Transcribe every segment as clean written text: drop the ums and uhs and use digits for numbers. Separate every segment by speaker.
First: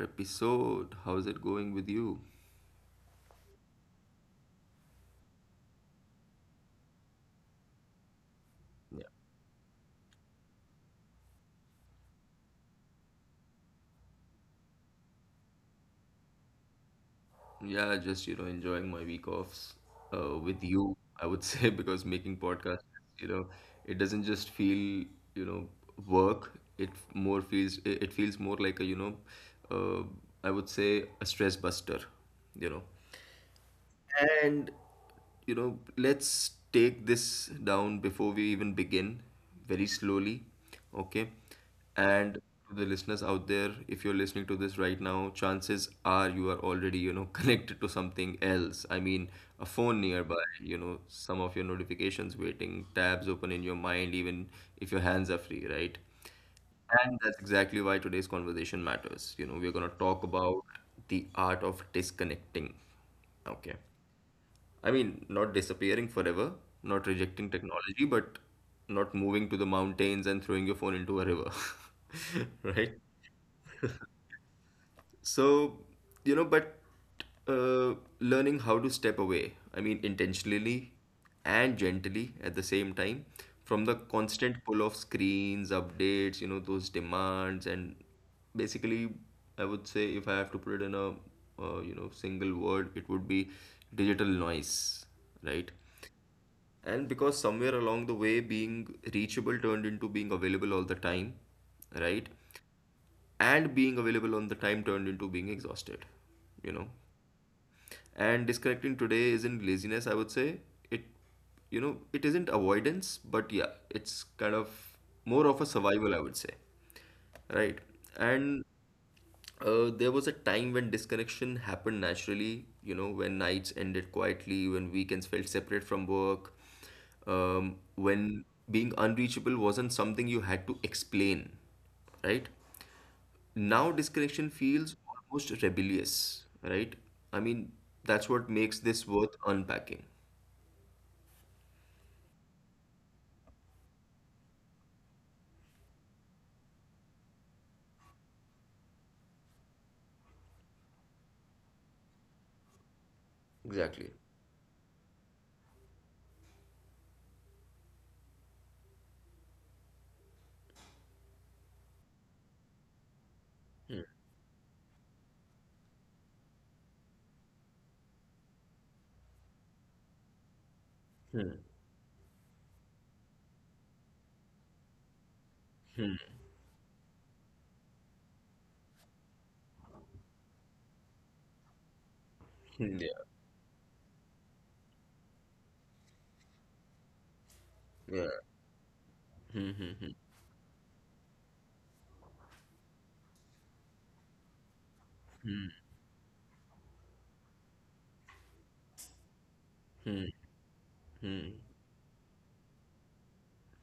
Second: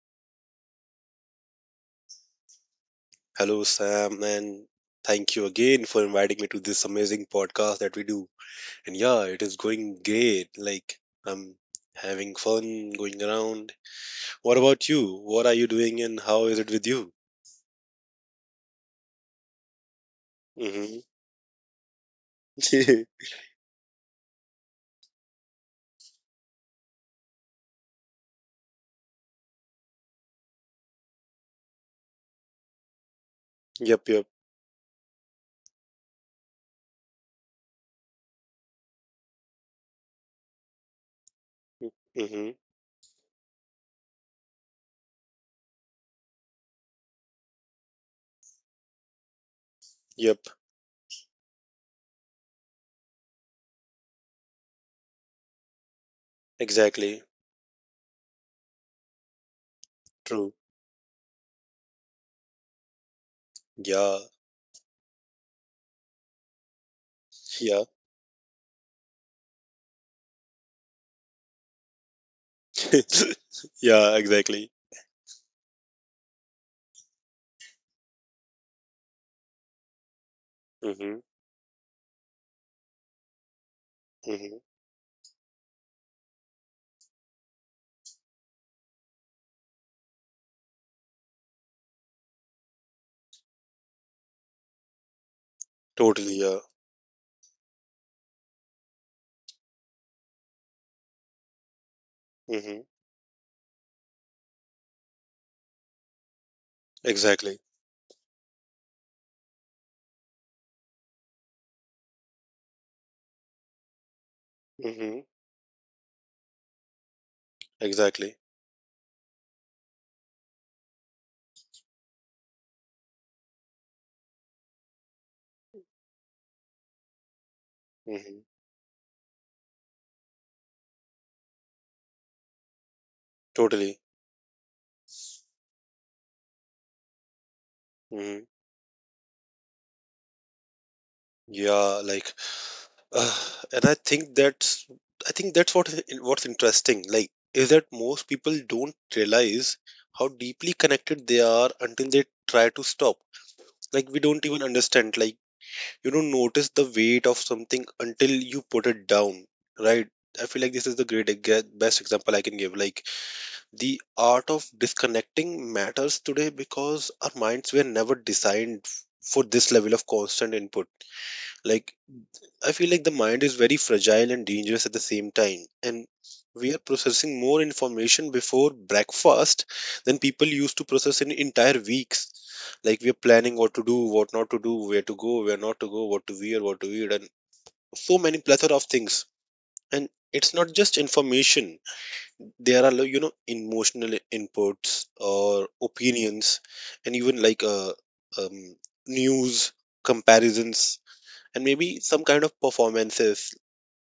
Speaker 1: episode. How's it going with you?
Speaker 2: Hello, Sam, and thank you again for inviting me to this amazing podcast that we do. And
Speaker 1: Yeah.
Speaker 2: yeah, it is going great. I'm having fun going around. What about you? What are you doing and how is it with you?
Speaker 1: Yeah, just enjoying my week offs with
Speaker 2: Mm-hmm.
Speaker 1: you, I would say, because making podcasts, you know, it doesn't just feel, you know, work. It feels more like a, uh, I would say a stress buster, you know.
Speaker 2: Yep, yep.
Speaker 1: And let's take this down before we even begin, very slowly, okay?
Speaker 2: Mm-hmm.
Speaker 1: And to the listeners out there, if you're listening to this right now, chances are you are already, connected to something else. I mean, a phone
Speaker 2: Yep,
Speaker 1: nearby, some of your notifications waiting, tabs open in your mind, even if your hands are free, right?
Speaker 2: exactly.
Speaker 1: And that's exactly why today's conversation matters. We're going to talk
Speaker 2: True.
Speaker 1: about the art of disconnecting. Okay.
Speaker 2: Yeah,
Speaker 1: I mean, not disappearing forever, not rejecting
Speaker 2: yeah.
Speaker 1: technology, but not moving to the mountains and throwing your phone into a river, right?
Speaker 2: Yeah, exactly.
Speaker 1: So, but learning how to step away, I mean, intentionally
Speaker 2: Mm-hmm.
Speaker 1: and gently at the same time from the
Speaker 2: Mm-hmm.
Speaker 1: constant pull of screens, updates, those demands, and basically, I would say if I have to put it in a single word, it would be digital noise, right?
Speaker 2: Totally, yeah.
Speaker 1: And because somewhere along the way, being reachable turned into being available all the time, right?
Speaker 2: Mm-hmm.
Speaker 1: And being available all the time turned into being exhausted, you know?
Speaker 2: Exactly.
Speaker 1: And disconnecting today isn't laziness, I would say. It, it isn't avoidance, but yeah, it's kind of
Speaker 2: Mm-hmm.
Speaker 1: more of a survival, I would say, right?
Speaker 2: Exactly.
Speaker 1: And there was a time when disconnection happened naturally, when nights ended quietly, when weekends felt separate from work,
Speaker 2: Mm-hmm.
Speaker 1: when being unreachable wasn't something you had to explain, right?
Speaker 2: Totally.
Speaker 1: Now disconnection feels almost rebellious, right? I mean,
Speaker 2: Mm-hmm.
Speaker 1: that's what makes this worth unpacking.
Speaker 2: Yeah, like And I think that's what what's interesting. Like is that most people don't realize how deeply connected they are until they try to stop. We
Speaker 1: Exactly.
Speaker 2: don't even understand. Like you don't notice the weight of something until you put it down, right? I feel like this is the best example I can give. Like the art of disconnecting matters today because our minds were never designed for this level of constant input.
Speaker 1: Hmm,
Speaker 2: Like I feel like the mind is very fragile and dangerous at the same time, and
Speaker 1: hmm,
Speaker 2: we are processing more information before breakfast than people used to process in entire weeks. Like
Speaker 1: hmm,
Speaker 2: we
Speaker 1: hmm,
Speaker 2: are
Speaker 1: yeah,
Speaker 2: planning what to do, what not to do, where to go, where not to go, what to wear, what to eat, and so many
Speaker 1: yeah.
Speaker 2: plethora of things.
Speaker 1: Hmm,
Speaker 2: And
Speaker 1: hmm, hmm,
Speaker 2: it's not just information. There are, like, you know, emotional inputs or opinions, and even um, news,
Speaker 1: hmm,
Speaker 2: comparisons, and
Speaker 1: hmm,
Speaker 2: maybe some kind of performances.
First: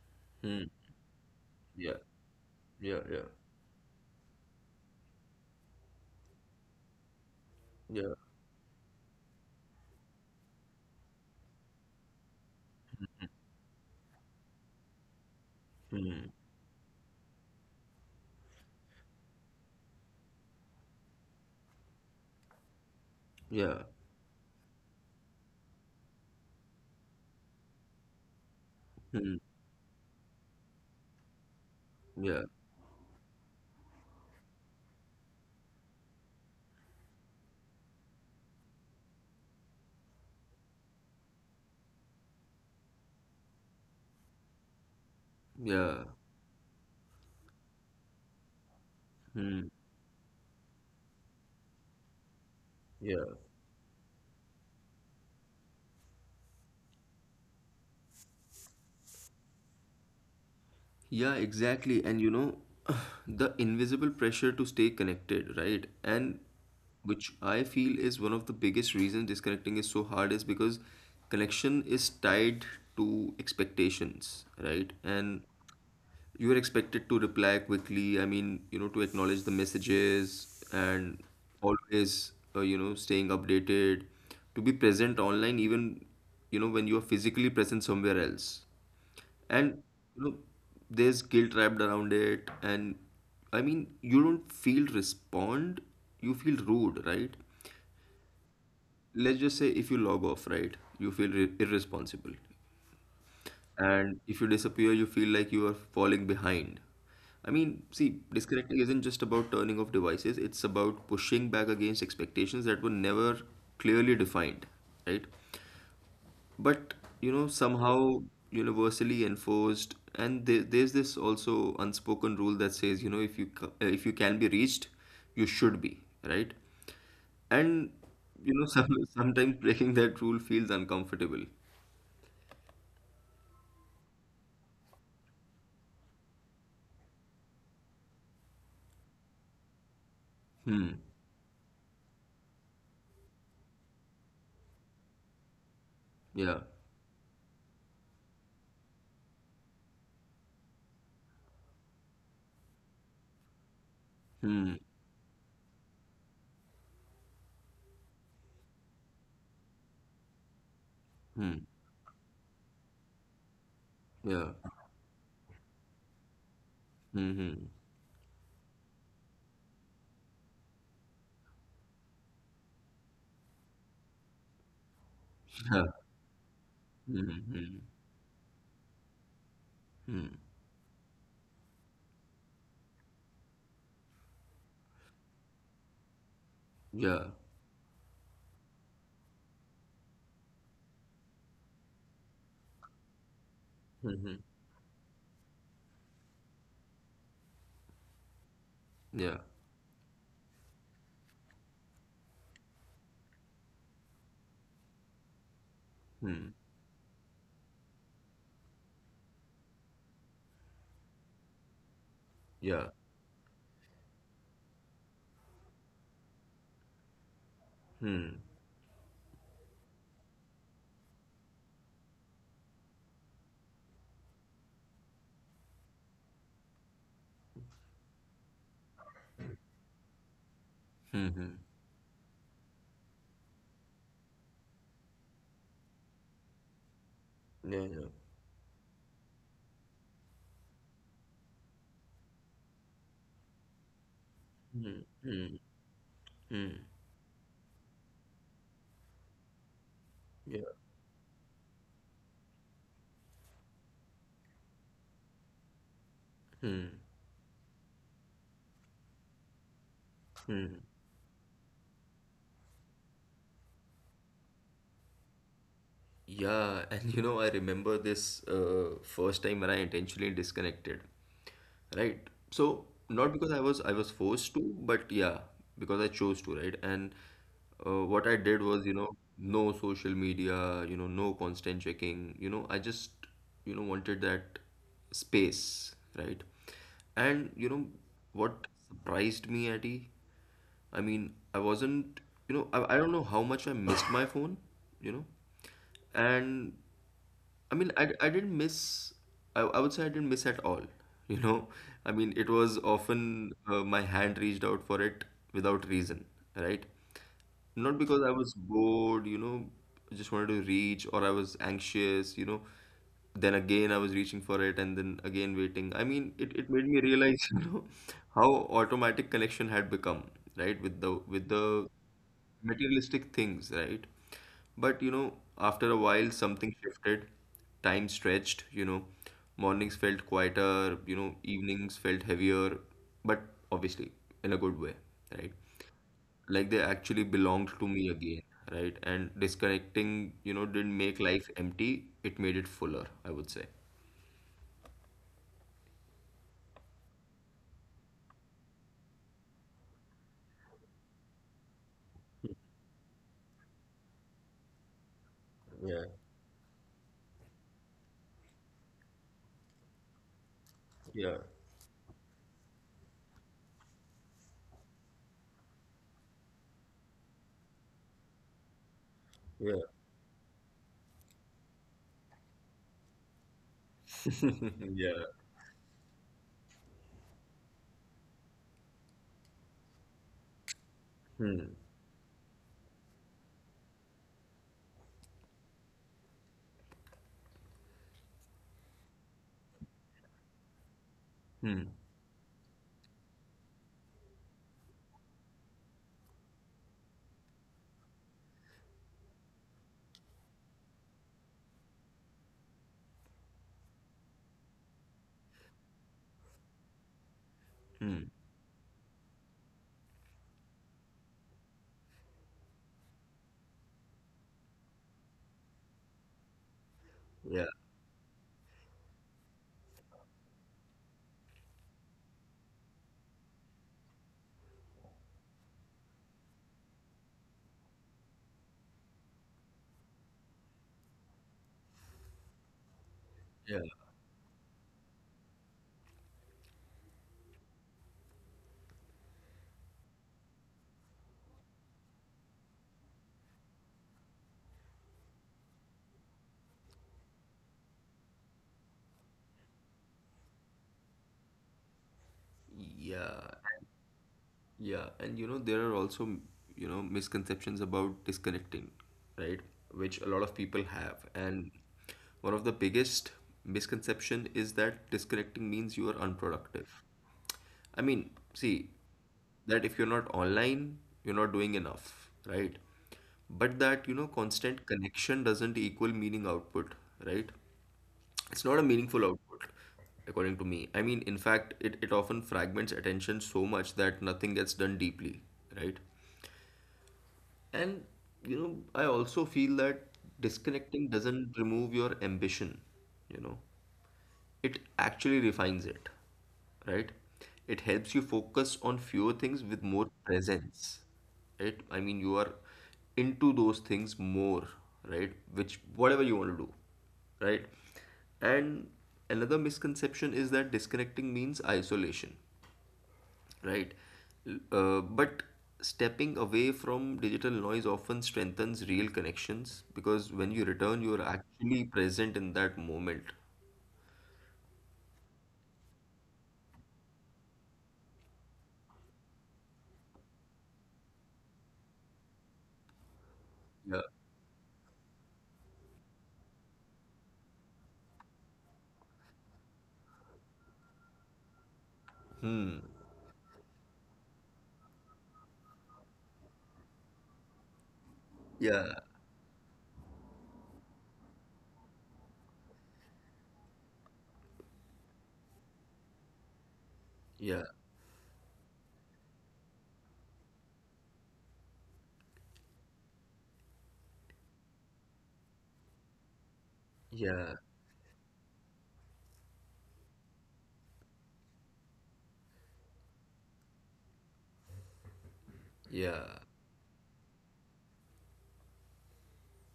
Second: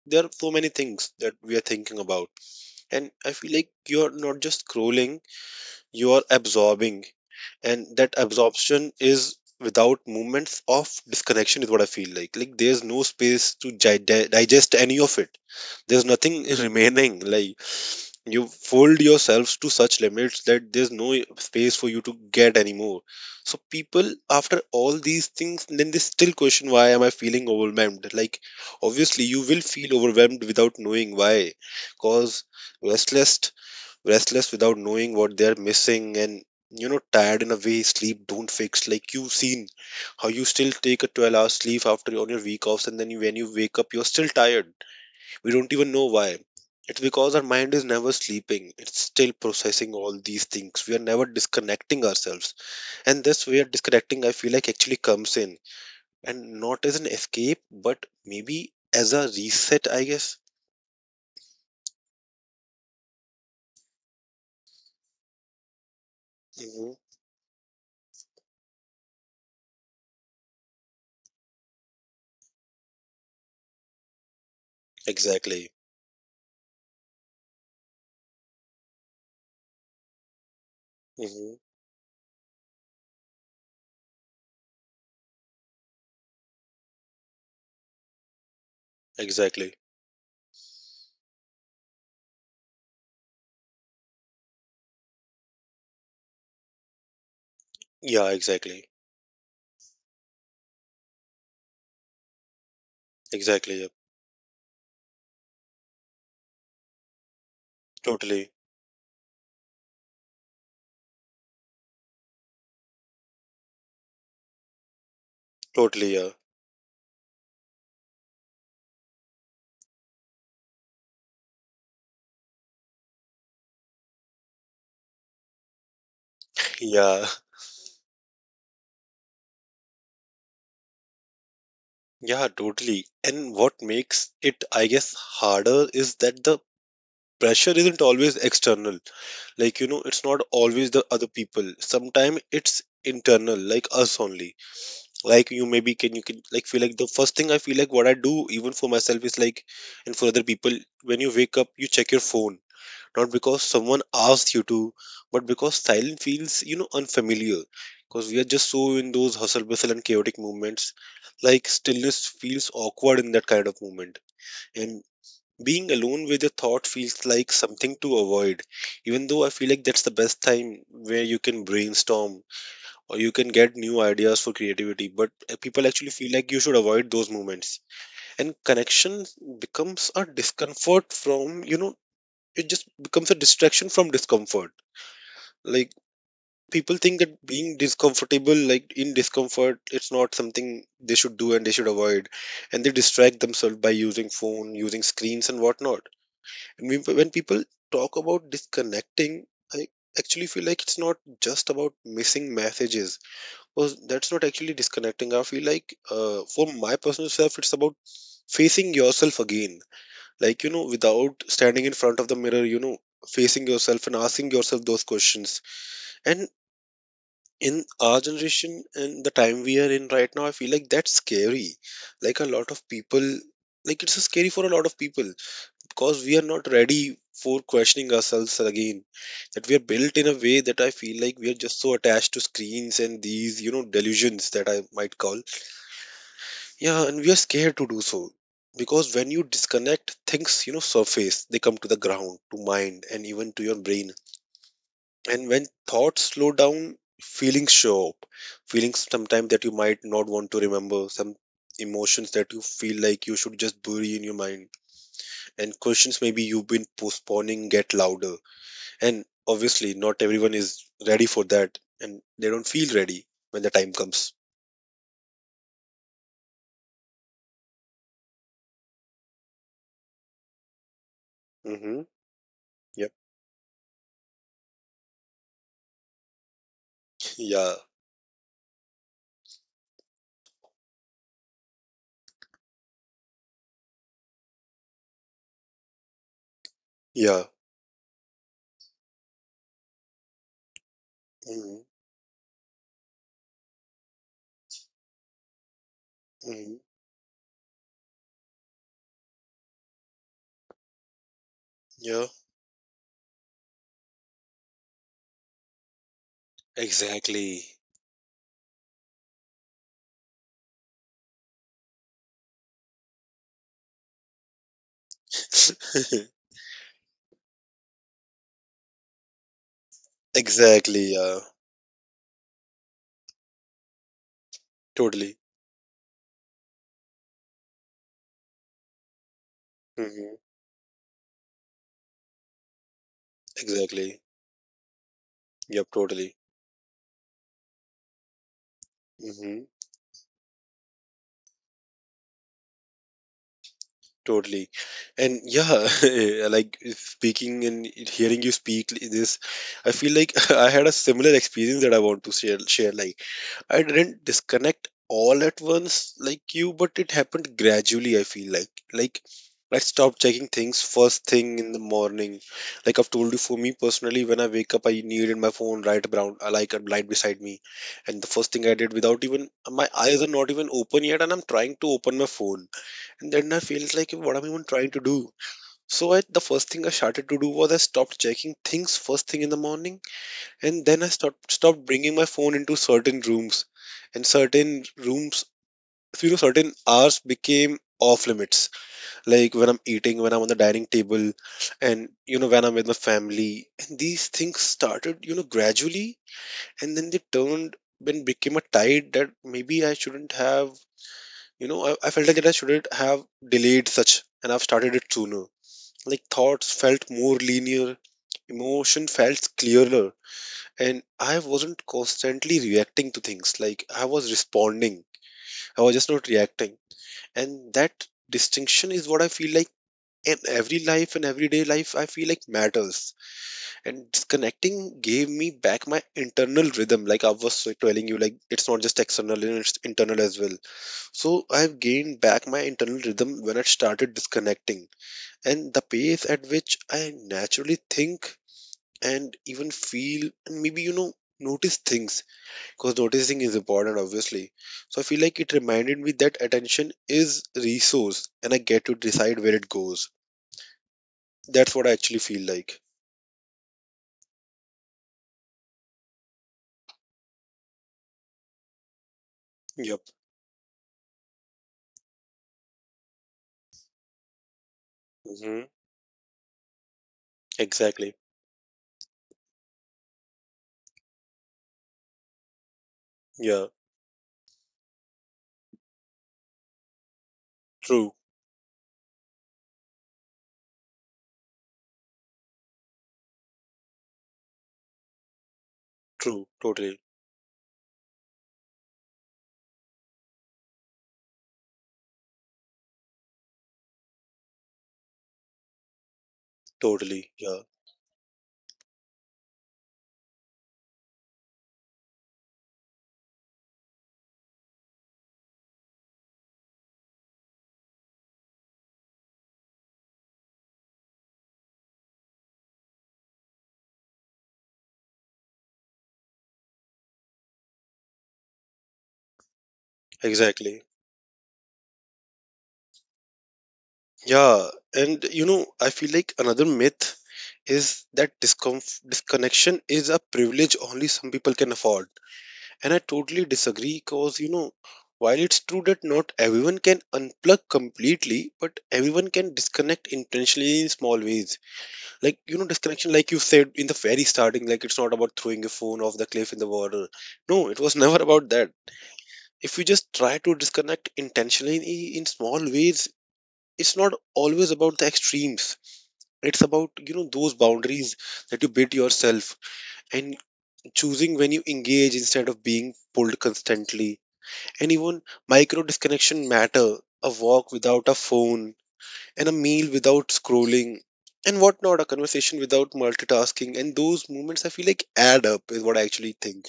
Speaker 2: There are so
Speaker 1: hmm.
Speaker 2: many things that we are thinking
Speaker 1: Yeah,
Speaker 2: about,
Speaker 1: yeah,
Speaker 2: and
Speaker 1: yeah,
Speaker 2: I feel like you're not just scrolling, you are absorbing. And
Speaker 1: yeah.
Speaker 2: that absorption is without moments of disconnection, is what I feel like. Like there's no space to digest any of it. There's
Speaker 1: Hmm,
Speaker 2: nothing remaining. Like you fold yourselves to such limits that there's no space for you to get anymore. So
Speaker 1: yeah,
Speaker 2: people, after all these things, then they still question, why am I feeling overwhelmed? Like obviously you
Speaker 1: hmm,
Speaker 2: will feel overwhelmed without knowing why, cause
Speaker 1: yeah.
Speaker 2: restless, restless without knowing what they're missing, and you know, tired in a way sleep don't fix. Like you've seen how you still take a 12- hour sleep after on your week offs, and then when you wake up you're still tired. We don't even know
Speaker 1: Yeah.
Speaker 2: why. It's because our mind is never sleeping. It's still
Speaker 1: Hmm.
Speaker 2: processing all these things. We are never disconnecting ourselves. And
Speaker 1: Yeah.
Speaker 2: this way of disconnecting, I feel like, actually comes in. And not as an escape, but maybe as a reset, I guess.
Speaker 1: Yeah, exactly. And the invisible pressure to stay connected, right? And
Speaker 2: Hmm.
Speaker 1: which I feel is one of the biggest reasons disconnecting is so hard is because connection is tied to expectations, right? And
Speaker 2: Exactly.
Speaker 1: you are expected to reply quickly. I mean, to acknowledge the messages and
Speaker 2: Hmm.
Speaker 1: always, staying updated, to be present online, even, when you are physically present somewhere else. And
Speaker 2: Exactly.
Speaker 1: you know, there's guilt wrapped around it, and I mean, you don't feel respond, you feel rude, right?
Speaker 2: Yeah,
Speaker 1: Let's
Speaker 2: exactly.
Speaker 1: just say if you log off, right, you feel re irresponsible, and if you
Speaker 2: Exactly. Yeah.
Speaker 1: disappear, you feel like you are falling behind. I mean, see, disconnecting isn't just
Speaker 2: Totally.
Speaker 1: about turning off devices, it's about pushing back against expectations that were never clearly defined, right? But
Speaker 2: Totally. Yeah.
Speaker 1: somehow universally enforced, and there's this also unspoken rule that says, if you can be reached, you should be, right? And you
Speaker 2: Yeah.
Speaker 1: know, some, sometimes breaking that rule feels uncomfortable.
Speaker 2: Yeah, totally. And what makes it, I guess, harder is that the pressure isn't always external. Like, you know, it's not always the other people, sometimes it's internal, like us only.
Speaker 1: Yeah.
Speaker 2: Like you maybe can like feel like the first thing I feel like what I do, even for myself, is like, and for other people, when you wake up you check your phone, not
Speaker 1: Hmm.
Speaker 2: because someone asked you to, but because silence feels, you know, unfamiliar, because we are just so in those hustle bustle and
Speaker 1: Hmm.
Speaker 2: chaotic movements. Like stillness feels
Speaker 1: Yeah.
Speaker 2: awkward in that kind of moment, and
Speaker 1: Hmm. Hmm.
Speaker 2: being alone with your thought feels like something to avoid, even though I feel like that's the best time where you can brainstorm or you can get
Speaker 1: Yeah.
Speaker 2: new ideas for creativity.
Speaker 1: Hmm.
Speaker 2: But
Speaker 1: Hmm. Hmm.
Speaker 2: people actually feel like you should avoid those moments.
Speaker 1: Hmm.
Speaker 2: And connection becomes a discomfort from, you know, it just becomes a distraction from discomfort.
Speaker 1: Yeah.
Speaker 2: Like people think that being discomfortable, like in discomfort, it's not something they should do, and
Speaker 1: Hmm.
Speaker 2: they should
Speaker 1: Hmm.
Speaker 2: avoid. And they distract themselves by using phone, using screens and whatnot.
Speaker 1: Yeah.
Speaker 2: And when people talk about disconnecting, I actually feel like it's not just about missing messages. Well,
Speaker 1: Hmm.
Speaker 2: that's not actually disconnecting. I feel like, for my personal self, it's about facing yourself again. Like,
Speaker 1: Yeah.
Speaker 2: you know, without standing in front of the mirror, you know, facing yourself and asking yourself those questions. And in our generation and the time we are in right now, I feel like that's scary. Like, a lot of people, like, it's scary for a lot of people because we are not ready for questioning ourselves again,
Speaker 1: Hmm.
Speaker 2: that
Speaker 1: Hmm.
Speaker 2: we are built in a way that I feel like we are just so attached to screens and these, you know, delusions that I might call.
Speaker 1: Yeah. Yeah.
Speaker 2: Yeah, and we are scared to do so, because when you disconnect, things, you know, surface. They come to the ground, to mind, and
Speaker 1: Hmm.
Speaker 2: even to your
Speaker 1: Hmm.
Speaker 2: brain.
Speaker 1: Hmm.
Speaker 2: And when thoughts slow down, feelings show up.
Speaker 1: Yeah.
Speaker 2: Feelings sometimes that you might not want to remember, some emotions that you feel like you should just bury in your mind,
Speaker 1: Hmm.
Speaker 2: and questions maybe you've been postponing get louder. And obviously, not everyone is ready for that, and they don't feel ready when the time comes.
Speaker 1: Yeah, and I remember this first time when I intentionally disconnected, right? So not
Speaker 2: Mm-hmm.
Speaker 1: because I was forced
Speaker 2: Yep.
Speaker 1: to, but yeah, because I chose to, right? And what I did was,
Speaker 2: Yeah.
Speaker 1: no social media, no constant checking, I just, wanted that space, right? And what
Speaker 2: Yeah.
Speaker 1: surprised me, Addy, I mean, I wasn't, I don't
Speaker 2: Hmm.
Speaker 1: know how much I missed my phone, you know and I mean,
Speaker 2: Hmm.
Speaker 1: I didn't miss, I would say I didn't miss at all, you know. I mean, it was often
Speaker 2: Yeah.
Speaker 1: my hand reached out for it without reason, right? Not because I was
Speaker 2: Exactly.
Speaker 1: bored, just wanted to reach, or I was anxious. Then again, I was reaching for it and then again waiting. I mean, it made me realize, how automatic connection had become, right? With the
Speaker 2: Exactly. Yeah.
Speaker 1: materialistic things, right? But after a while,
Speaker 2: Totally.
Speaker 1: something shifted. Time stretched, mornings felt quieter,
Speaker 2: Hmm.
Speaker 1: evenings felt heavier, but obviously in a good way,
Speaker 2: Exactly.
Speaker 1: right? Like they
Speaker 2: Yep.
Speaker 1: actually
Speaker 2: Totally.
Speaker 1: belonged to me again, right? And disconnecting,
Speaker 2: Hmm.
Speaker 1: didn't make life empty, it made it fuller, I would say.
Speaker 2: Totally. And yeah, like speaking and hearing you speak this, I feel like I had a similar experience that I want to share. Like, I didn't
Speaker 1: Yeah,
Speaker 2: disconnect all at once like you, but it happened gradually, I feel like. Like, I
Speaker 1: yeah,
Speaker 2: stopped checking things first thing in the morning. Like I've told you, for me personally, when I wake up, I needed my phone right around, like a light beside me. And the first
Speaker 1: yeah,
Speaker 2: thing I did, without even, my eyes are not even open yet, and I'm trying to open my phone, and then I felt
Speaker 1: yeah.
Speaker 2: like, what am I even trying to do? So I, the first thing I started to do was I stopped checking things first thing in the morning,
Speaker 1: Hmm.
Speaker 2: and then I stopped bringing my phone into certain rooms, and certain rooms, you know, certain hours became off limits. Like when I'm eating,
Speaker 1: Hmm.
Speaker 2: when I'm on the dining table, and you know, when I'm with my family. And these things started, you know, gradually, and then they turned and became a tide that maybe I shouldn't have. You know, I felt like that I shouldn't have delayed such and I've started it sooner. Like
Speaker 1: Hmm.
Speaker 2: thoughts felt more linear, emotion felt clearer, and I wasn't constantly reacting to things. Like I was responding,
Speaker 1: Yeah.
Speaker 2: I was just not reacting. And that distinction is what I feel like in everyday life, I feel like, matters. And disconnecting gave me back my internal rhythm, like I was telling you, like it's not just external, it's internal as well. So
Speaker 1: Yeah.
Speaker 2: I've gained back my internal rhythm when I started disconnecting, and the pace at which I naturally think and even feel, and maybe, you know, notice things, because noticing is important, obviously. So I feel like it reminded me that attention is resource, and I get to decide where it goes.
Speaker 1: Yeah.
Speaker 2: That's what I actually feel like.
Speaker 1: Yeah, and there are also, misconceptions about disconnecting, right? Which a lot of people have.
Speaker 2: Yep.
Speaker 1: And one of the biggest misconception is that disconnecting means you are unproductive.
Speaker 2: Hmm.
Speaker 1: I mean, see,
Speaker 2: Exactly.
Speaker 1: that if you're not online, you're not doing enough, right? But that, constant
Speaker 2: Yeah.
Speaker 1: connection doesn't equal meaning output, right? It's not a meaningful
Speaker 2: True.
Speaker 1: output, according to me. I mean, in fact, it often fragments attention so much that nothing gets done deeply, right?
Speaker 2: True.
Speaker 1: And,
Speaker 2: Totally.
Speaker 1: I also feel that disconnecting doesn't remove your ambition, you know it actually refines it, right? It helps you
Speaker 2: Totally. Yeah.
Speaker 1: focus on fewer things with more presence, right? I mean, you are into those things more, right? Which, whatever you want to do, right? And another misconception is that disconnecting means isolation, right? But stepping away from digital noise often strengthens real connections because when you return, you're
Speaker 2: Exactly.
Speaker 1: actually present in that moment.
Speaker 2: Yeah, and you know, I feel like another myth is that disconnection is a privilege only some people can afford. And I
Speaker 1: Yeah,
Speaker 2: totally disagree because, you know, while it's true that not everyone can unplug completely, but everyone can disconnect intentionally in small ways. Like, you know, disconnection, like you said in the very starting, like it's not about throwing your phone off the cliff in the water. No, it was
Speaker 1: yeah,
Speaker 2: never about that. If you just try to disconnect intentionally in small ways, it's not always about the
Speaker 1: yeah.
Speaker 2: extremes. It's about, you know, those boundaries that you bid yourself, and choosing when you engage instead of being pulled constantly.
Speaker 1: Yeah,
Speaker 2: And even micro disconnection matter. A walk without a phone, and a meal without scrolling, and whatnot, a conversation without
Speaker 1: yeah,
Speaker 2: multitasking, and those moments, I feel like, add up, is what I actually think.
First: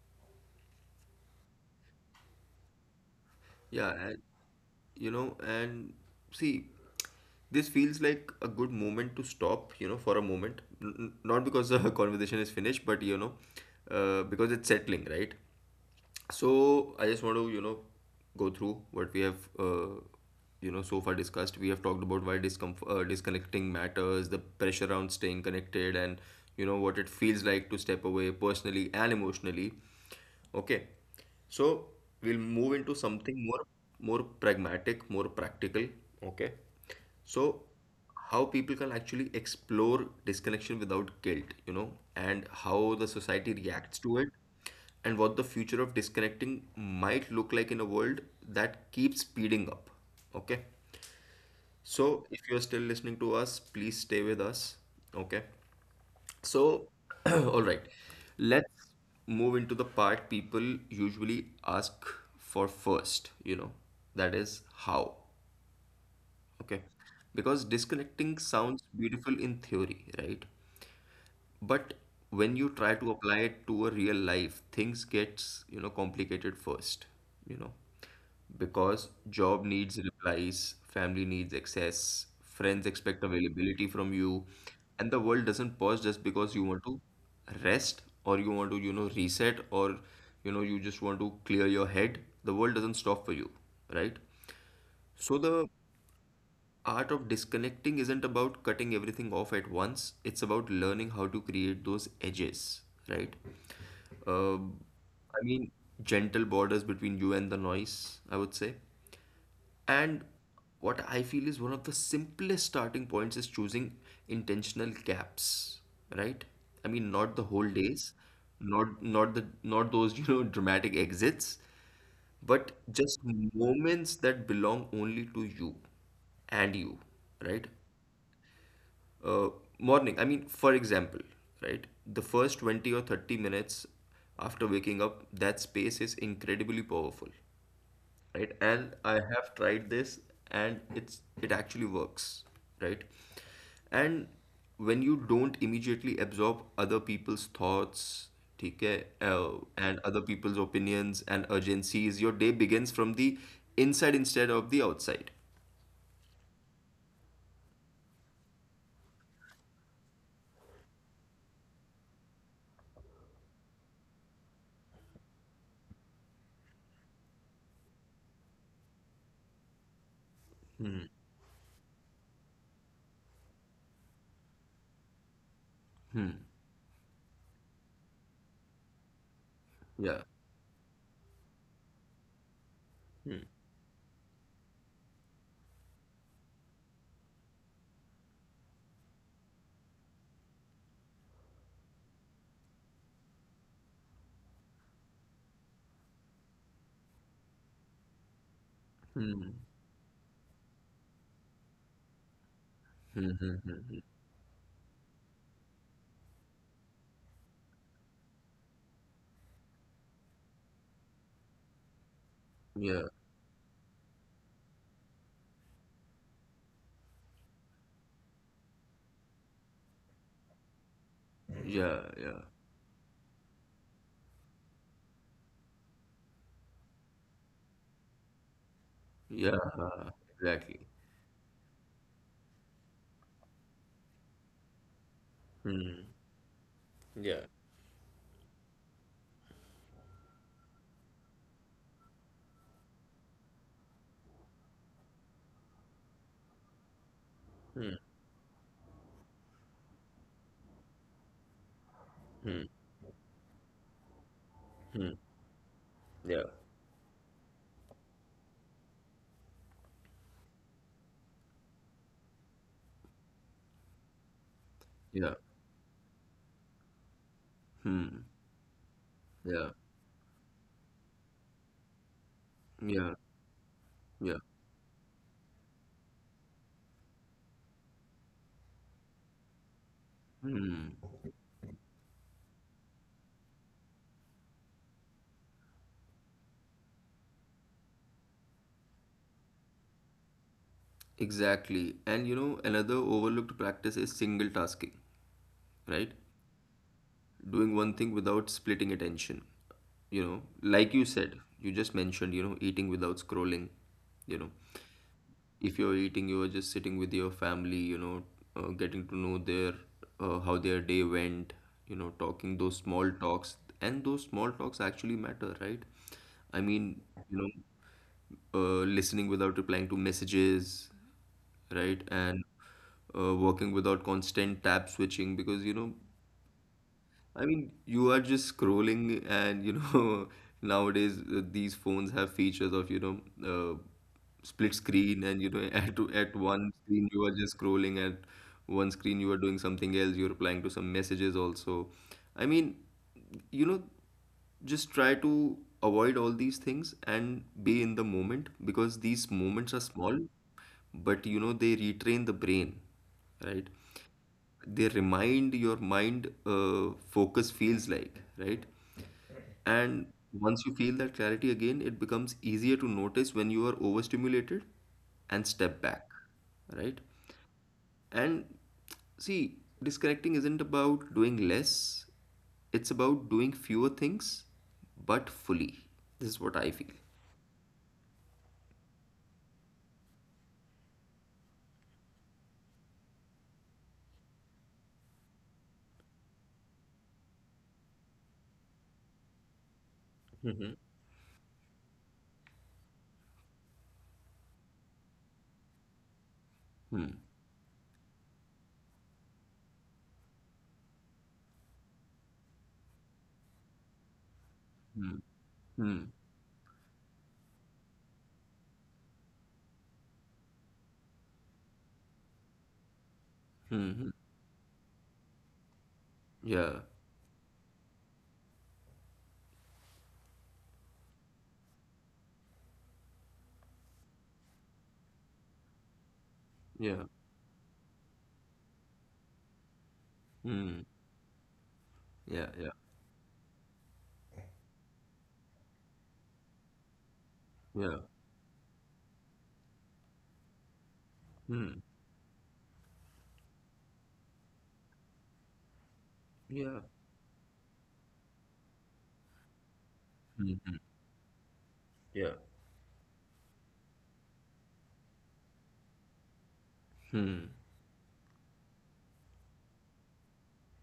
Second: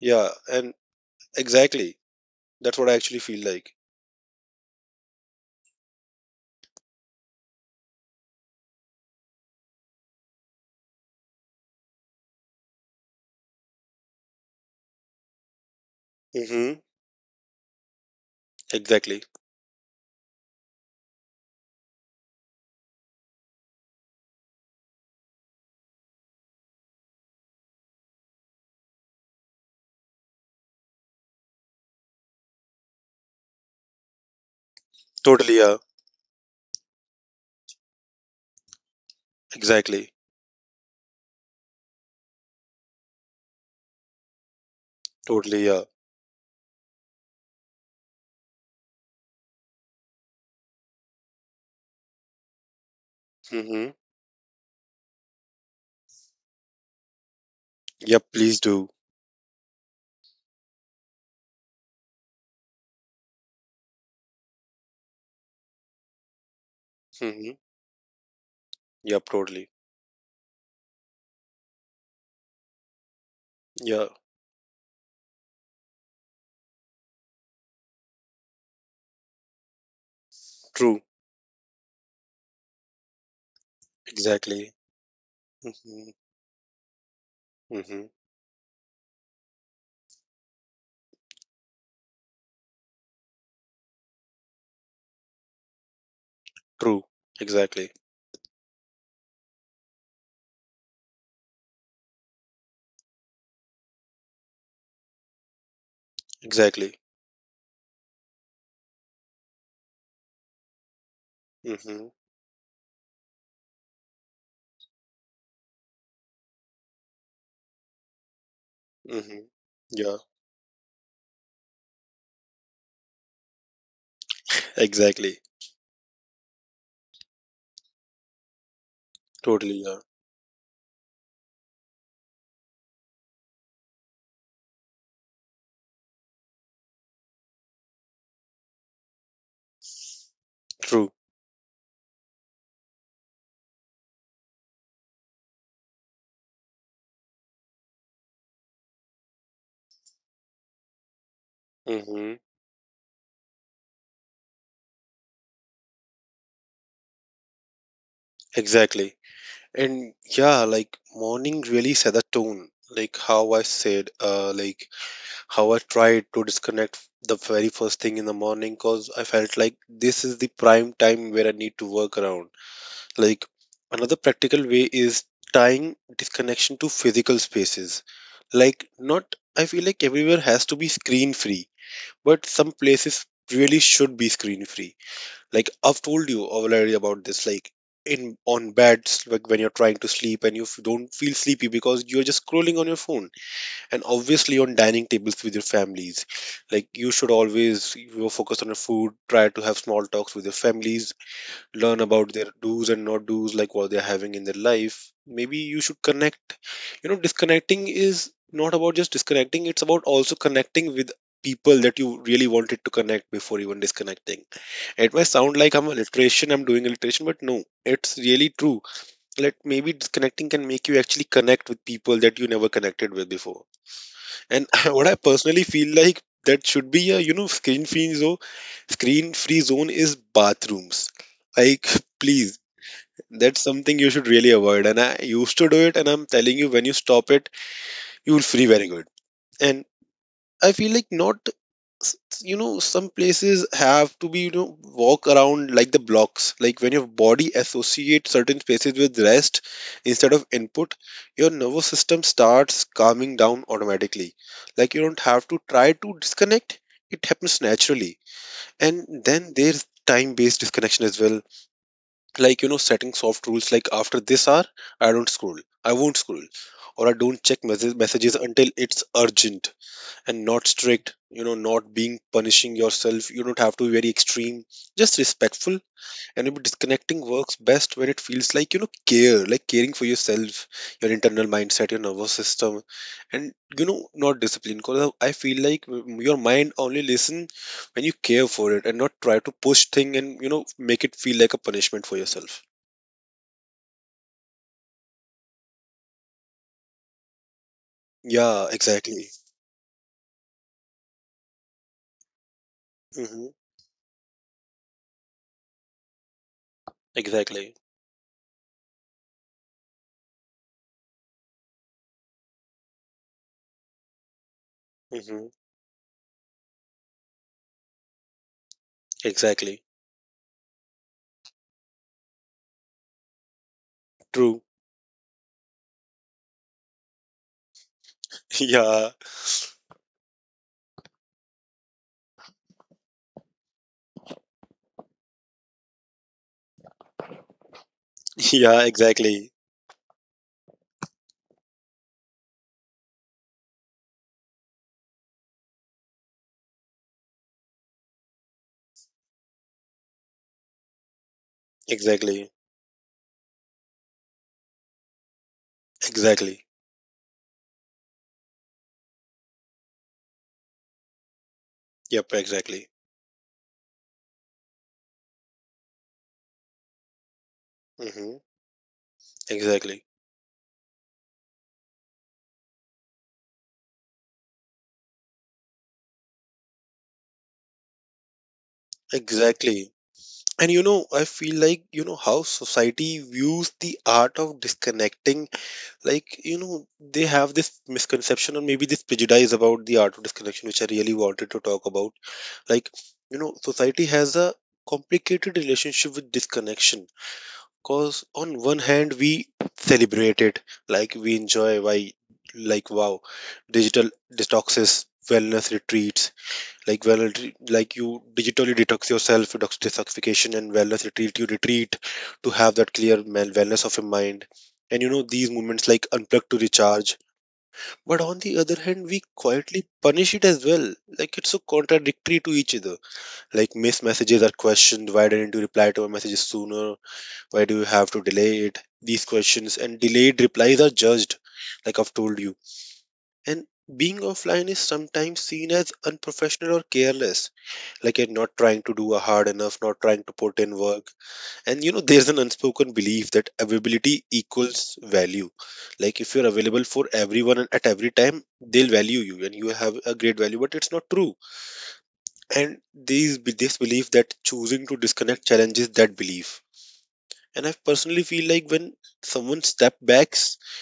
Speaker 2: Yeah. And exactly, that's what I actually feel like.
Speaker 1: yeah, and see, this feels like a good moment to stop, for a moment. Not because the conversation is finished, but because it's settling, right?
Speaker 2: Mm-hmm.
Speaker 1: So I just want to,
Speaker 2: Exactly.
Speaker 1: go through what we have, so far discussed. We have talked about why discomf disconnecting matters, the pressure around staying connected, and what it feels like to step away personally and emotionally. Okay. So we'll move into
Speaker 2: Totally,
Speaker 1: something
Speaker 2: yeah.
Speaker 1: more pragmatic, more practical. Okay. So
Speaker 2: Exactly.
Speaker 1: how people can actually explore disconnection without guilt, and how the
Speaker 2: Totally,
Speaker 1: society
Speaker 2: yeah.
Speaker 1: reacts to it, and what the future of disconnecting might look like in a world that keeps speeding up. Okay.
Speaker 2: Mm-hmm.
Speaker 1: So if you're still listening to us, please stay with us. Okay.
Speaker 2: Yep, please do.
Speaker 1: So, all right, let's move into the part people usually ask for first, that is how.
Speaker 2: Hmm.
Speaker 1: Okay.
Speaker 2: Yep, totally.
Speaker 1: Because disconnecting sounds beautiful in theory, right?
Speaker 2: Yeah,
Speaker 1: But when you try to apply it to a real life, things gets, complicated first, you know,
Speaker 2: true.
Speaker 1: because job needs replies, family needs access,
Speaker 2: Exactly.
Speaker 1: friends expect
Speaker 2: Hmm.
Speaker 1: availability from you, and the world doesn't
Speaker 2: Hmm.
Speaker 1: pause just because you want to rest or you want to, reset or, you just want to clear your head. The world doesn't stop for you, right?
Speaker 2: True.
Speaker 1: So
Speaker 2: Exactly.
Speaker 1: the art of disconnecting isn't about cutting everything off at once, it's about learning how to create those edges, right? Um
Speaker 2: Exactly.
Speaker 1: I mean, gentle borders between you and the noise, I would say,
Speaker 2: Hmm.
Speaker 1: and what I feel is one of the simplest starting points is choosing intentional gaps, right? I mean,
Speaker 2: Hmm.
Speaker 1: not the whole
Speaker 2: Yeah,
Speaker 1: days, not not the not those dramatic exits, but
Speaker 2: exactly.
Speaker 1: just moments that belong only to you and you,
Speaker 2: Totally.
Speaker 1: right?
Speaker 2: Yeah,
Speaker 1: uh, Morning. I mean, for example, right, the first 20 or 30 minutes after waking up, that space is incredibly powerful, right?
Speaker 2: true.
Speaker 1: And I have tried this, and it actually works, right? And when you don't immediately absorb other people's thoughts, ठीक है, and
Speaker 2: Hmm.
Speaker 1: other people's opinions and urgencies, your day begins from the inside instead of the outside.
Speaker 2: Exactly. And yeah, like morning really set the tone. Like how I said, like how I tried to disconnect the very first thing in the morning, because I felt like this is the prime time where I need to work around. Like another practical way is tying disconnection to physical spaces. Like not I feel like everywhere has to be screen free, but
Speaker 1: Yeah.
Speaker 2: some places really should be screen free. Like
Speaker 1: Hmm.
Speaker 2: I've told you already about this, like in on beds, like when you're trying to sleep and you don't feel sleepy because you're just scrolling on your phone, and obviously on dining tables with your families. Like you should always, focus on your food, try to have small talks with your families,
Speaker 1: Hmm.
Speaker 2: learn about their do's and not do's, like what they're having in their life. Maybe you should connect. You know, disconnecting is not about just disconnecting, it's about also connecting with people that you really wanted to connect before even disconnecting. It may
Speaker 1: Yeah.
Speaker 2: sound like I'm a literation, I'm doing alliteration, but no, it's really true. Like maybe disconnecting can make you actually connect with people that you never connected with before.
Speaker 1: Yeah.
Speaker 2: And
Speaker 1: Yeah.
Speaker 2: what I personally feel like that should be a, screen free zone, screen free zone, is bathrooms.
Speaker 1: Yeah.
Speaker 2: Like please,
Speaker 1: Exactly.
Speaker 2: that's something you should really avoid. And I used to do it, and I'm telling you, when you stop it, you will feel very good.
Speaker 1: Yeah.
Speaker 2: And I feel like, not, s- you know, some places have to be, you know, walk around like the blocks. Like when your body associates certain spaces with rest
Speaker 1: Hmm.
Speaker 2: instead of input, your nervous system starts calming down automatically. Like
Speaker 1: Hmm.
Speaker 2: you don't have to try to disconnect, it
Speaker 1: Hmm.
Speaker 2: happens naturally.
Speaker 1: Yeah.
Speaker 2: And then there's time based disconnection as well, like you know, setting soft rules like after this hour I don't scroll, I won't scroll, or I don't
Speaker 1: Yeah.
Speaker 2: check messages until it's urgent.
Speaker 1: Hmm.
Speaker 2: And not strict, you know,
Speaker 1: Yeah.
Speaker 2: not being punishing yourself, you don't have to be very extreme, just
Speaker 1: Yeah.
Speaker 2: respectful. And
Speaker 1: Yeah.
Speaker 2: maybe disconnecting works best when it feels like, you know, care, like caring for yourself, your internal mindset, your nervous system,
Speaker 1: Hmm.
Speaker 2: and you know, not discipline. Because I feel like, your mind only listen when you care for it and not try to push thing, and you know, make it feel like a punishment for yourself.
Speaker 1: Exactly. And another overlooked practice is single tasking, right?
Speaker 2: Yeah, exactly.
Speaker 1: Doing one thing without splitting attention. Like you said,
Speaker 2: Hmm.
Speaker 1: you just mentioned, eating without scrolling, you know,
Speaker 2: Exactly.
Speaker 1: if you're eating, you're just sitting with your family, getting to know their how their day went, talking those small
Speaker 2: Hmm.
Speaker 1: talks. And those small talks actually matter, right? I mean, you know
Speaker 2: Exactly.
Speaker 1: listening without replying to messages, right? And
Speaker 2: True.
Speaker 1: working without constant tab switching, because
Speaker 2: Yeah.
Speaker 1: I mean, you are just scrolling, and nowadays these phones have features of, uh, split screen, and at
Speaker 2: Yeah,
Speaker 1: one screen you are
Speaker 2: exactly.
Speaker 1: just scrolling, at one screen you are doing something else, you're replying to some messages also. I mean, you know, just try to avoid all these things and be in the moment, because these moments are small,
Speaker 2: Exactly.
Speaker 1: but they retrain the brain, right?
Speaker 2: Exactly.
Speaker 1: They remind your mind focus feels like, right? And
Speaker 2: Yep,
Speaker 1: once you
Speaker 2: exactly.
Speaker 1: feel that clarity again, it becomes easier to notice when you are overstimulated and step back,
Speaker 2: Hmm.
Speaker 1: right?
Speaker 2: Exactly.
Speaker 1: And see, disconnecting isn't about doing less, it's about doing fewer things but fully. This is what I feel.
Speaker 2: Exactly. And you know, I feel like, you know, how society views the art of disconnecting, like, you know, they have this misconception or maybe this prejudice about the art of disconnection, which I really wanted to talk about.
Speaker 1: Hmm.
Speaker 2: Like, you know, society has a complicated relationship with disconnection.
Speaker 1: Hmm.
Speaker 2: Cause on one hand we celebrate it, like we enjoy why, like wow, digital detoxes, wellness
Speaker 1: Hmm.
Speaker 2: retreats,
Speaker 1: Hmm.
Speaker 2: like well, like you digitally detox yourself, detoxification, and wellness retreat, you retreat to have that wellness of your mind. And you know, these movements like unplug to recharge.
Speaker 1: Yeah.
Speaker 2: But on the other hand, we quietly punish it as well. Like it's so contradictory to each other. Like missed messages are questioned. Why
Speaker 1: Yeah.
Speaker 2: didn't you reply to my messages sooner? Why do you have to delay it? These
Speaker 1: Hmm.
Speaker 2: questions and delayed replies are
Speaker 1: Yeah.
Speaker 2: judged,
Speaker 1: Yeah.
Speaker 2: like I've told you. And being offline is sometimes seen as unprofessional or
Speaker 1: Yeah.
Speaker 2: careless, like you're not trying to do a hard enough, not trying to put in
Speaker 1: Hmm.
Speaker 2: work. And you know, there's an unspoken belief that availability equals value.
Speaker 1: Yeah.
Speaker 2: Like if you're available for everyone and at every time, they'll value you and you have a
Speaker 1: Hmm.
Speaker 2: great value, but it's not true.
Speaker 1: Yeah.
Speaker 2: And these this belief that choosing to disconnect challenges that belief. And I personally feel like when someone steps back,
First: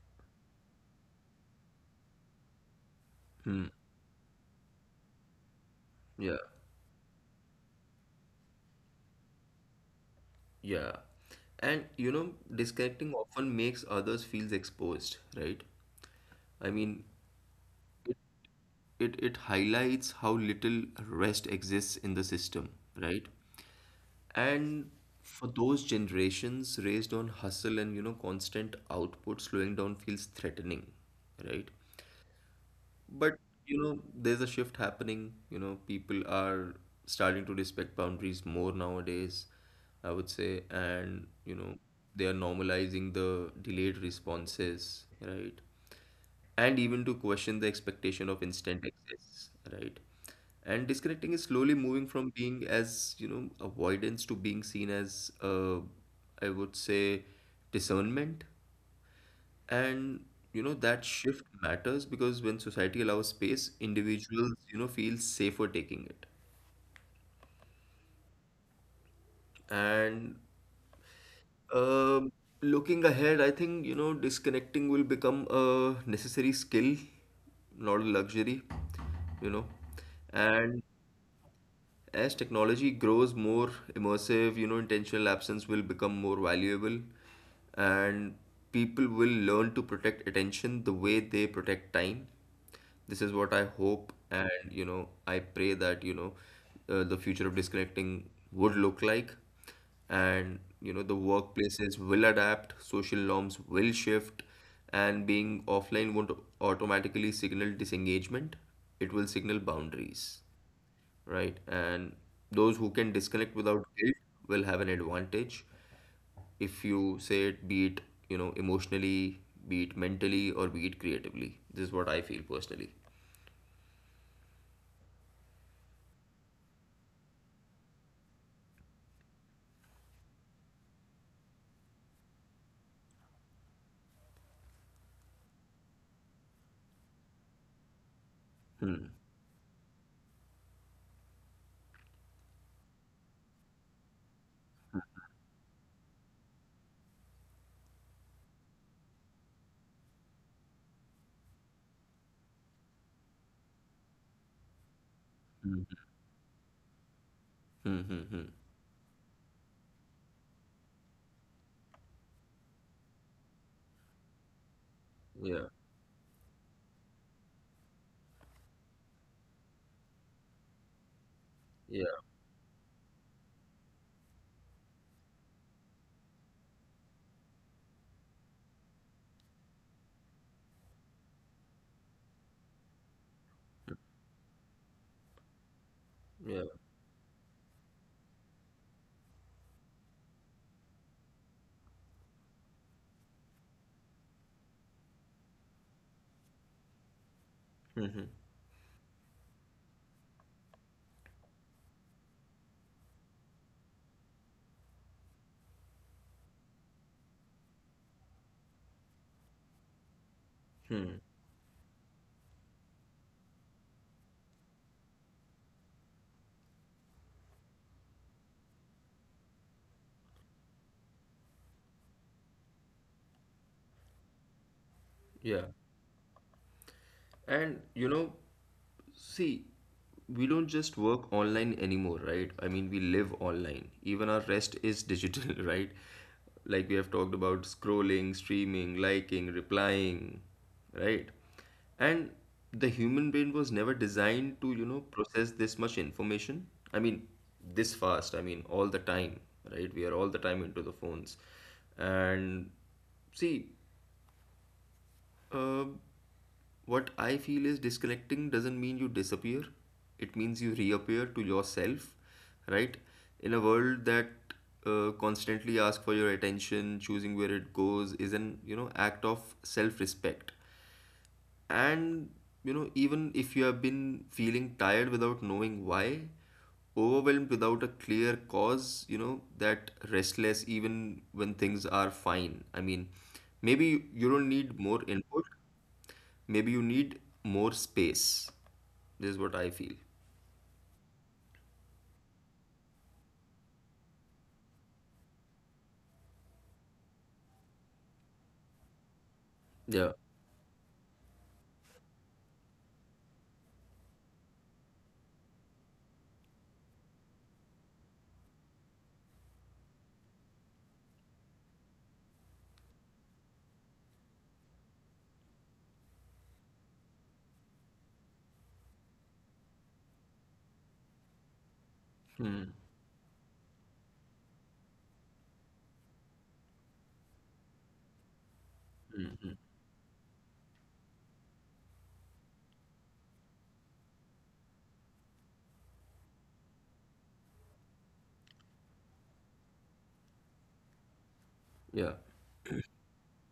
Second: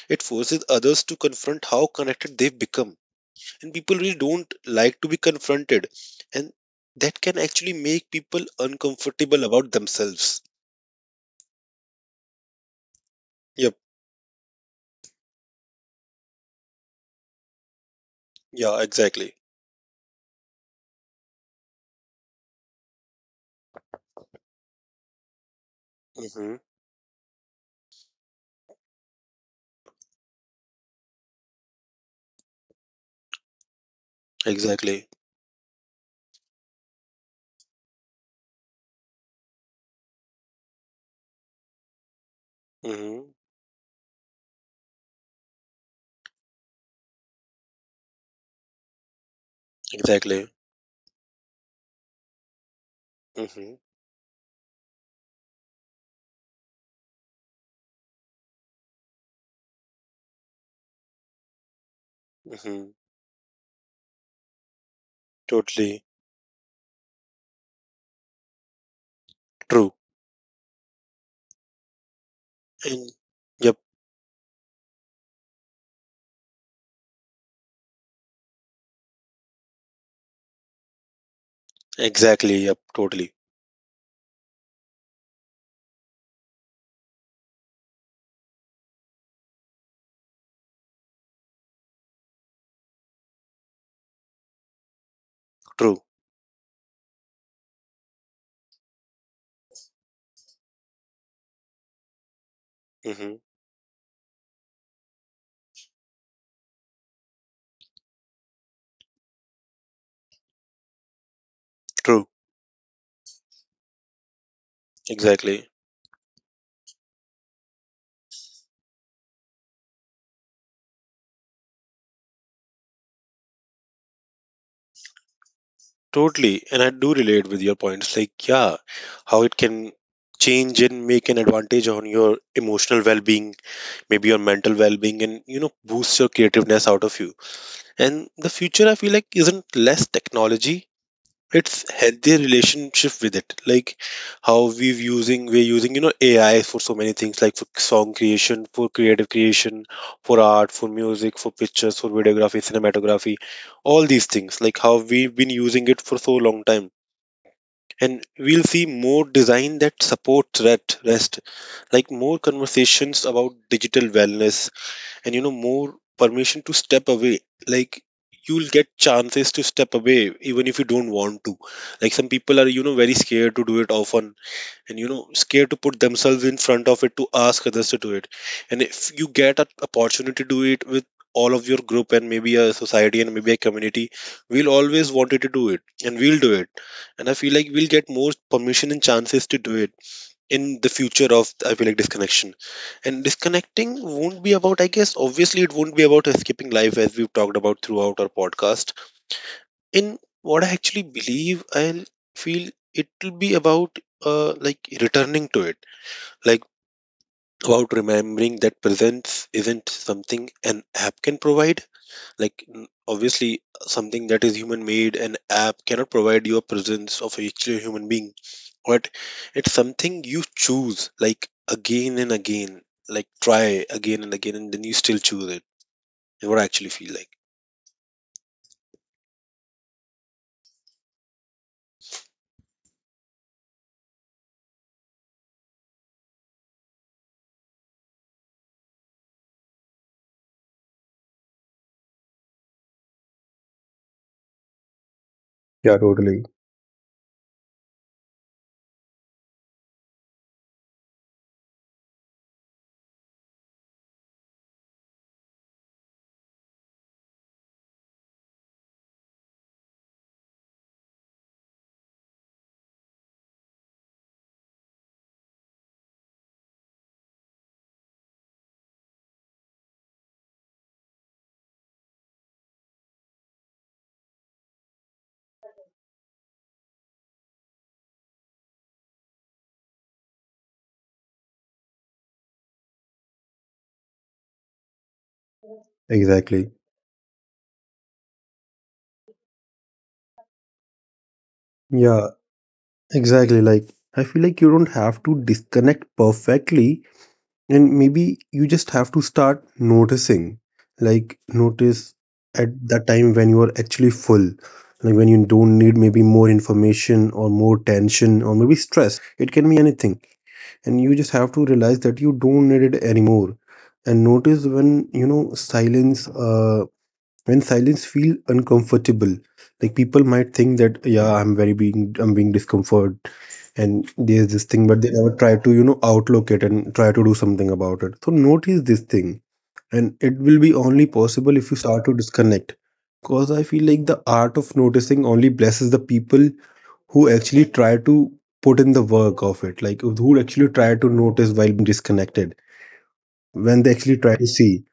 Speaker 2: it forces others to confront how connected they've become. And people really don't like to be confronted. And
Speaker 1: Yeah.
Speaker 2: that can actually make people uncomfortable about themselves.
Speaker 1: Yeah. And you know, disconnecting
Speaker 2: Yep.
Speaker 1: often makes others feels exposed, right? I mean,
Speaker 2: Yeah, exactly.
Speaker 1: it highlights how little rest exists in the system, right? And for those
Speaker 2: Mm-hmm.
Speaker 1: generations raised on hustle and you know constant output, slowing down feels threatening, right? But you know,
Speaker 2: Exactly.
Speaker 1: there's a shift happening. You know, people are starting to respect boundaries more nowadays, I would say, and you know,
Speaker 2: Mm-hmm.
Speaker 1: they are normalizing the delayed responses, right? And even to question the expectation of instant
Speaker 2: Exactly.
Speaker 1: access, right? And disconnecting is slowly moving from
Speaker 2: Mm-hmm.
Speaker 1: being as, you know, avoidance to being seen as, I would say, discernment, and you know that
Speaker 2: Mm-hmm.
Speaker 1: shift matters because when society allows space,
Speaker 2: Totally.
Speaker 1: individuals, you know, feel safer taking it.
Speaker 2: True.
Speaker 1: And
Speaker 2: And yep.
Speaker 1: um looking ahead, I think, you know, disconnecting will become a necessary skill, not a luxury, you know. And
Speaker 2: Exactly. Yep. Totally.
Speaker 1: as technology grows more immersive, you know, intentional absence will become more valuable and people will learn to protect attention the way they protect time. This is what I hope, and you
Speaker 2: True.
Speaker 1: know, I pray that you know, the future of disconnecting would look like. And you know, the workplaces will
Speaker 2: Mm-hmm.
Speaker 1: adapt, social norms will shift, and being offline won't automatically signal disengagement, it will signal boundaries, right?
Speaker 2: True.
Speaker 1: And those who can disconnect without guilt will have an
Speaker 2: Exactly.
Speaker 1: advantage if you say it, be it, you know, emotionally, be it mentally, or be it creatively. This is what I feel personally.
Speaker 2: Totally, and I do relate with your points. Like, yeah, how it can change and make an advantage on your emotional well-being, maybe your mental well-being, and you know, boost your creativeness out of you. And the future, I feel like, isn't less technology. It's healthier relationship with it. Like how we've using we're using, you know, AI for so many things, like for song creation, for creative creation, for art, for music, for pictures, for videography, cinematography, all these things. Like how we've been using it for so long time, and we'll see more
Speaker 1: Mm-hmm.
Speaker 2: design that supports that rest, like more conversations about digital wellness, and you know, more permission
Speaker 1: Yeah,
Speaker 2: to step away. Like you'll get chances to step away even if you don't want to, like some people are, you know, very
Speaker 1: yeah,
Speaker 2: scared to do it often, and you know, scared to put themselves in front of it to ask others to do it. And if you get an opportunity to do it with all of your group and maybe a society and maybe a community, we'll always want you to do it and we'll do it. And I feel like we'll
Speaker 1: yeah,
Speaker 2: get more permission and chances to do it in the future of, I feel like, disconnection, and disconnecting won't be about, I guess, obviously it won't be about escaping life, as we've talked about throughout our podcast. In what I actually believe, I feel it'll be about, like returning to it, like about remembering that presence isn't something an app can provide. Like obviously something that is human made, an app cannot provide you a presence of actually a human being. But it's something you choose, like again and again, like try again and again, and then you still choose it, is what I actually
Speaker 1: yeah.
Speaker 2: feel like.
Speaker 1: And you know, see, we don't just work online anymore, right? I mean, we live online. Even our rest is digital, right? Like we have talked about scrolling, streaming, liking, replying, right? And the human brain was never
Speaker 2: Yeah,
Speaker 1: designed to, you know,
Speaker 2: totally.
Speaker 1: process this much information. I mean, this fast, I mean, all the time, right? We are all the time into the phones. And see, um, what I feel is disconnecting doesn't mean you disappear. It means you reappear to yourself, right? In a world that constantly asks for your attention, choosing where it goes is an you know act of self-respect. And you know even if you have been feeling tired without knowing why, overwhelmed without a clear cause, you know that restless even when things are fine. I mean, maybe you don't need more
Speaker 2: Exactly.
Speaker 1: input, maybe you need more space. This is what I feel.
Speaker 2: Yeah, exactly. Like, I feel like you don't have to disconnect perfectly, and maybe you just have to start noticing. Like,
Speaker 1: Yeah,
Speaker 2: notice at that time when you are actually full, like when you don't need maybe more information or more tension or maybe stress. It can be anything. And you just have to realize that you don't need it anymore. And notice when, you know, silence when silence feel uncomfortable, like people might think that, yeah, I'm being discomfort and there's this thing, but they never try to, you know, outlook it and try to do something about it. So notice this thing, and it will be only possible if you start to disconnect. Because I feel like the art of noticing only blesses the people who actually try to put in the work of it, like who actually try to notice while being disconnected,
Speaker 1: yeah,
Speaker 2: when they actually try to see.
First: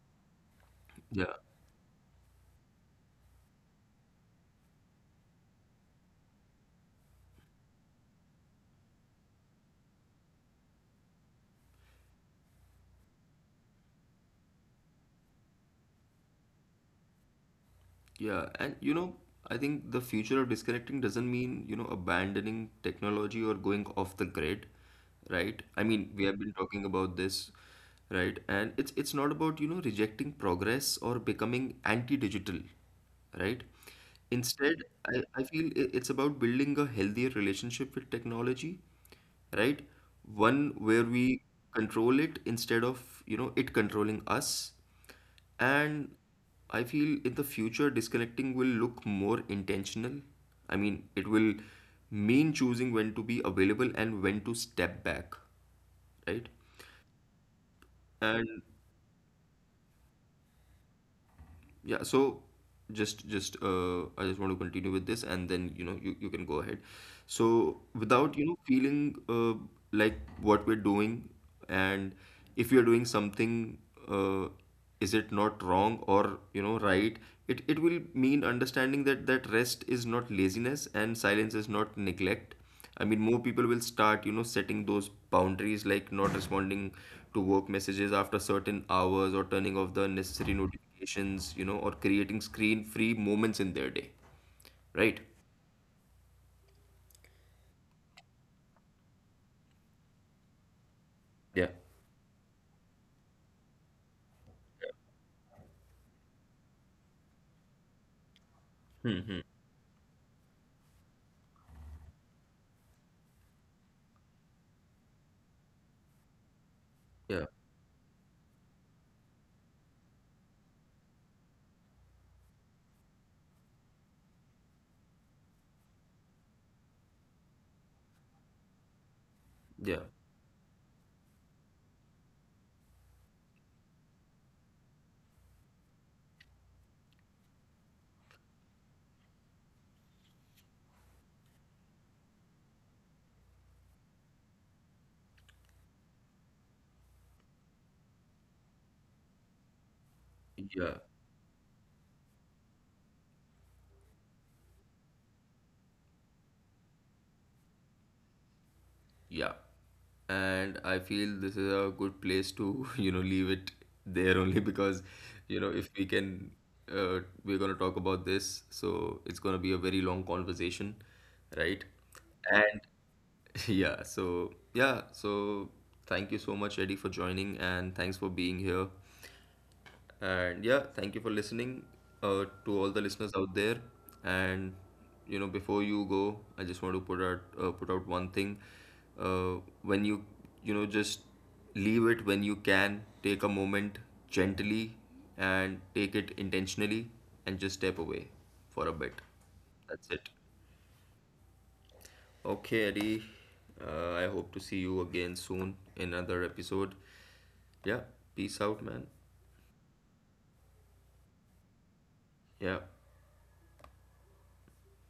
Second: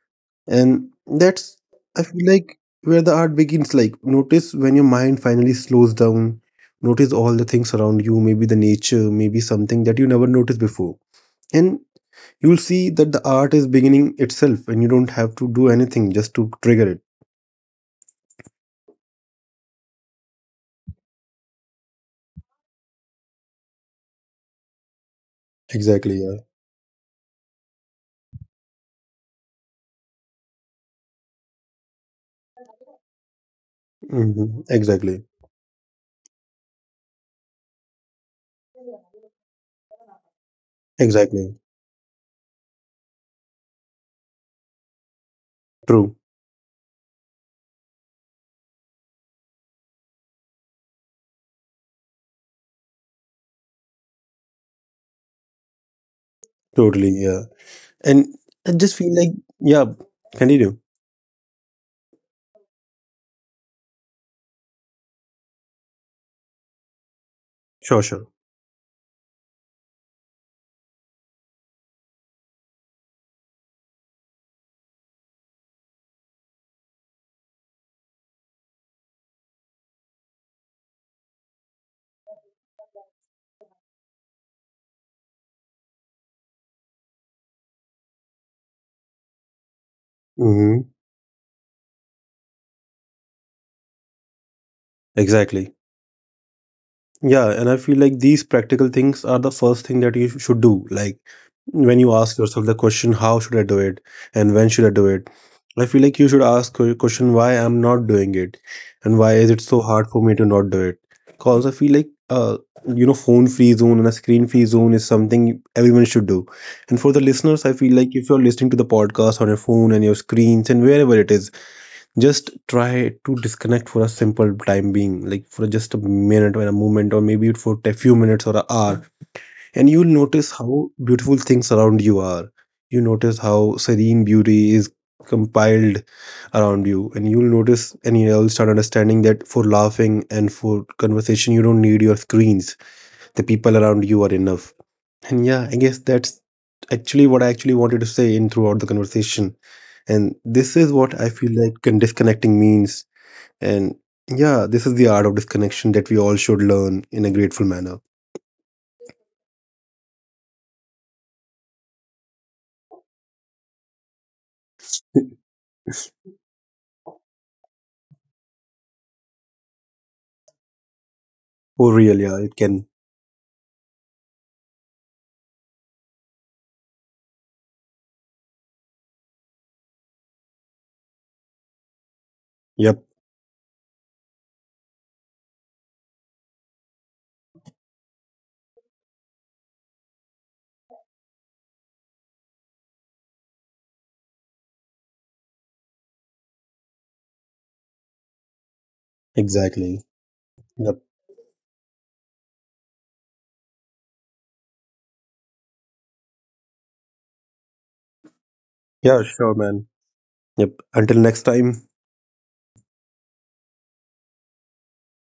Speaker 2: And
Speaker 1: yeah.
Speaker 2: that's, I feel like, where the art begins. Like notice when your mind finally slows down, notice all the things around you, maybe the nature, maybe something that you never noticed before. And you'll see that the art is beginning itself, and you don't have to do anything just to trigger it.
Speaker 1: Yeah, and you know, I think the future of disconnecting doesn't mean, you know, abandoning technology or going off the grid, right? I mean,
Speaker 2: Exactly,
Speaker 1: we
Speaker 2: yeah.
Speaker 1: have been talking about this, right? And it's not about, you know, rejecting progress or becoming anti-digital, right?
Speaker 2: Hmm.
Speaker 1: Instead, I,
Speaker 2: Exactly.
Speaker 1: I feel it's about building a healthier relationship with technology, right? One where we
Speaker 2: Exactly.
Speaker 1: control it instead of, you know, it controlling us. And
Speaker 2: True.
Speaker 1: I feel in the future, disconnecting will look more intentional. I mean, it will mean choosing when to be available and when to step back, right?
Speaker 2: Totally, yeah. And
Speaker 1: And
Speaker 2: I just feel like, yeah, continue.
Speaker 1: yeah, so just I just want to continue with this and then you know you can go ahead. So
Speaker 2: Sure, sure.
Speaker 1: without you know feeling like what we're doing and if you're doing something uh, is it not wrong or you know right, it will mean understanding that rest is not laziness and silence is not neglect. I mean, more people will start, you know, setting those boundaries like not responding to work messages after certain hours or turning off the unnecessary
Speaker 2: Hmm.
Speaker 1: notifications, you know, or creating screen free moments in their day, right?
Speaker 2: Exactly. Yeah, and I feel like these practical things are the first thing that you should do. Like
Speaker 1: Yeah.
Speaker 2: when you ask yourself the question, how should I do it? And when should I do it? I feel like you should ask your question, why I'm not doing it? And why
Speaker 1: Mm-hmm.
Speaker 2: is it so hard for me to not do it? Because I feel like, you know, phone free zone and a screen free zone is something everyone should do. And for the
Speaker 1: Yeah.
Speaker 2: listeners, I feel like if you're listening to the podcast on your phone and your screens and wherever it is, just try to disconnect for a simple time being, like for just a minute or a moment, or maybe for a few minutes or an hour, and you'll
Speaker 1: Yeah.
Speaker 2: notice how beautiful things around you are. You notice how serene beauty is compiled around you, and you'll notice and you'll start understanding that for laughing and for conversation, you don't need your screens. The people around you are enough. And yeah, I guess that's actually what I actually wanted to say in throughout the conversation. And this is
Speaker 1: Yeah.
Speaker 2: what I feel like disconnecting means. And yeah, this is the art of disconnection that we all should learn in a grateful manner.
Speaker 1: Yeah. And I feel this is a good place to, you know, leave it there only because, you know, if we can, we're going to talk about this. So it's going to be a very long conversation, right?
Speaker 2: Oh, real. Yeah, it
Speaker 1: And
Speaker 2: can.
Speaker 1: yeah, so yeah, so thank you so much, Eddie, for joining and thanks for being here. And yeah, thank you for listening to all
Speaker 2: Yep,
Speaker 1: the listeners out there. And you know, before you go, I just want to put out one thing. Uh, when you know just leave it when you can, take a moment gently and take it intentionally and just step away for a bit.
Speaker 2: exactly.
Speaker 1: That's it.
Speaker 2: Yep.
Speaker 1: Okay, Eddie. I hope to see you again soon in another episode. Yeah, peace out, man.
Speaker 2: Yeah, sure, man. Yep. Until next time.
Speaker 1: Yeah.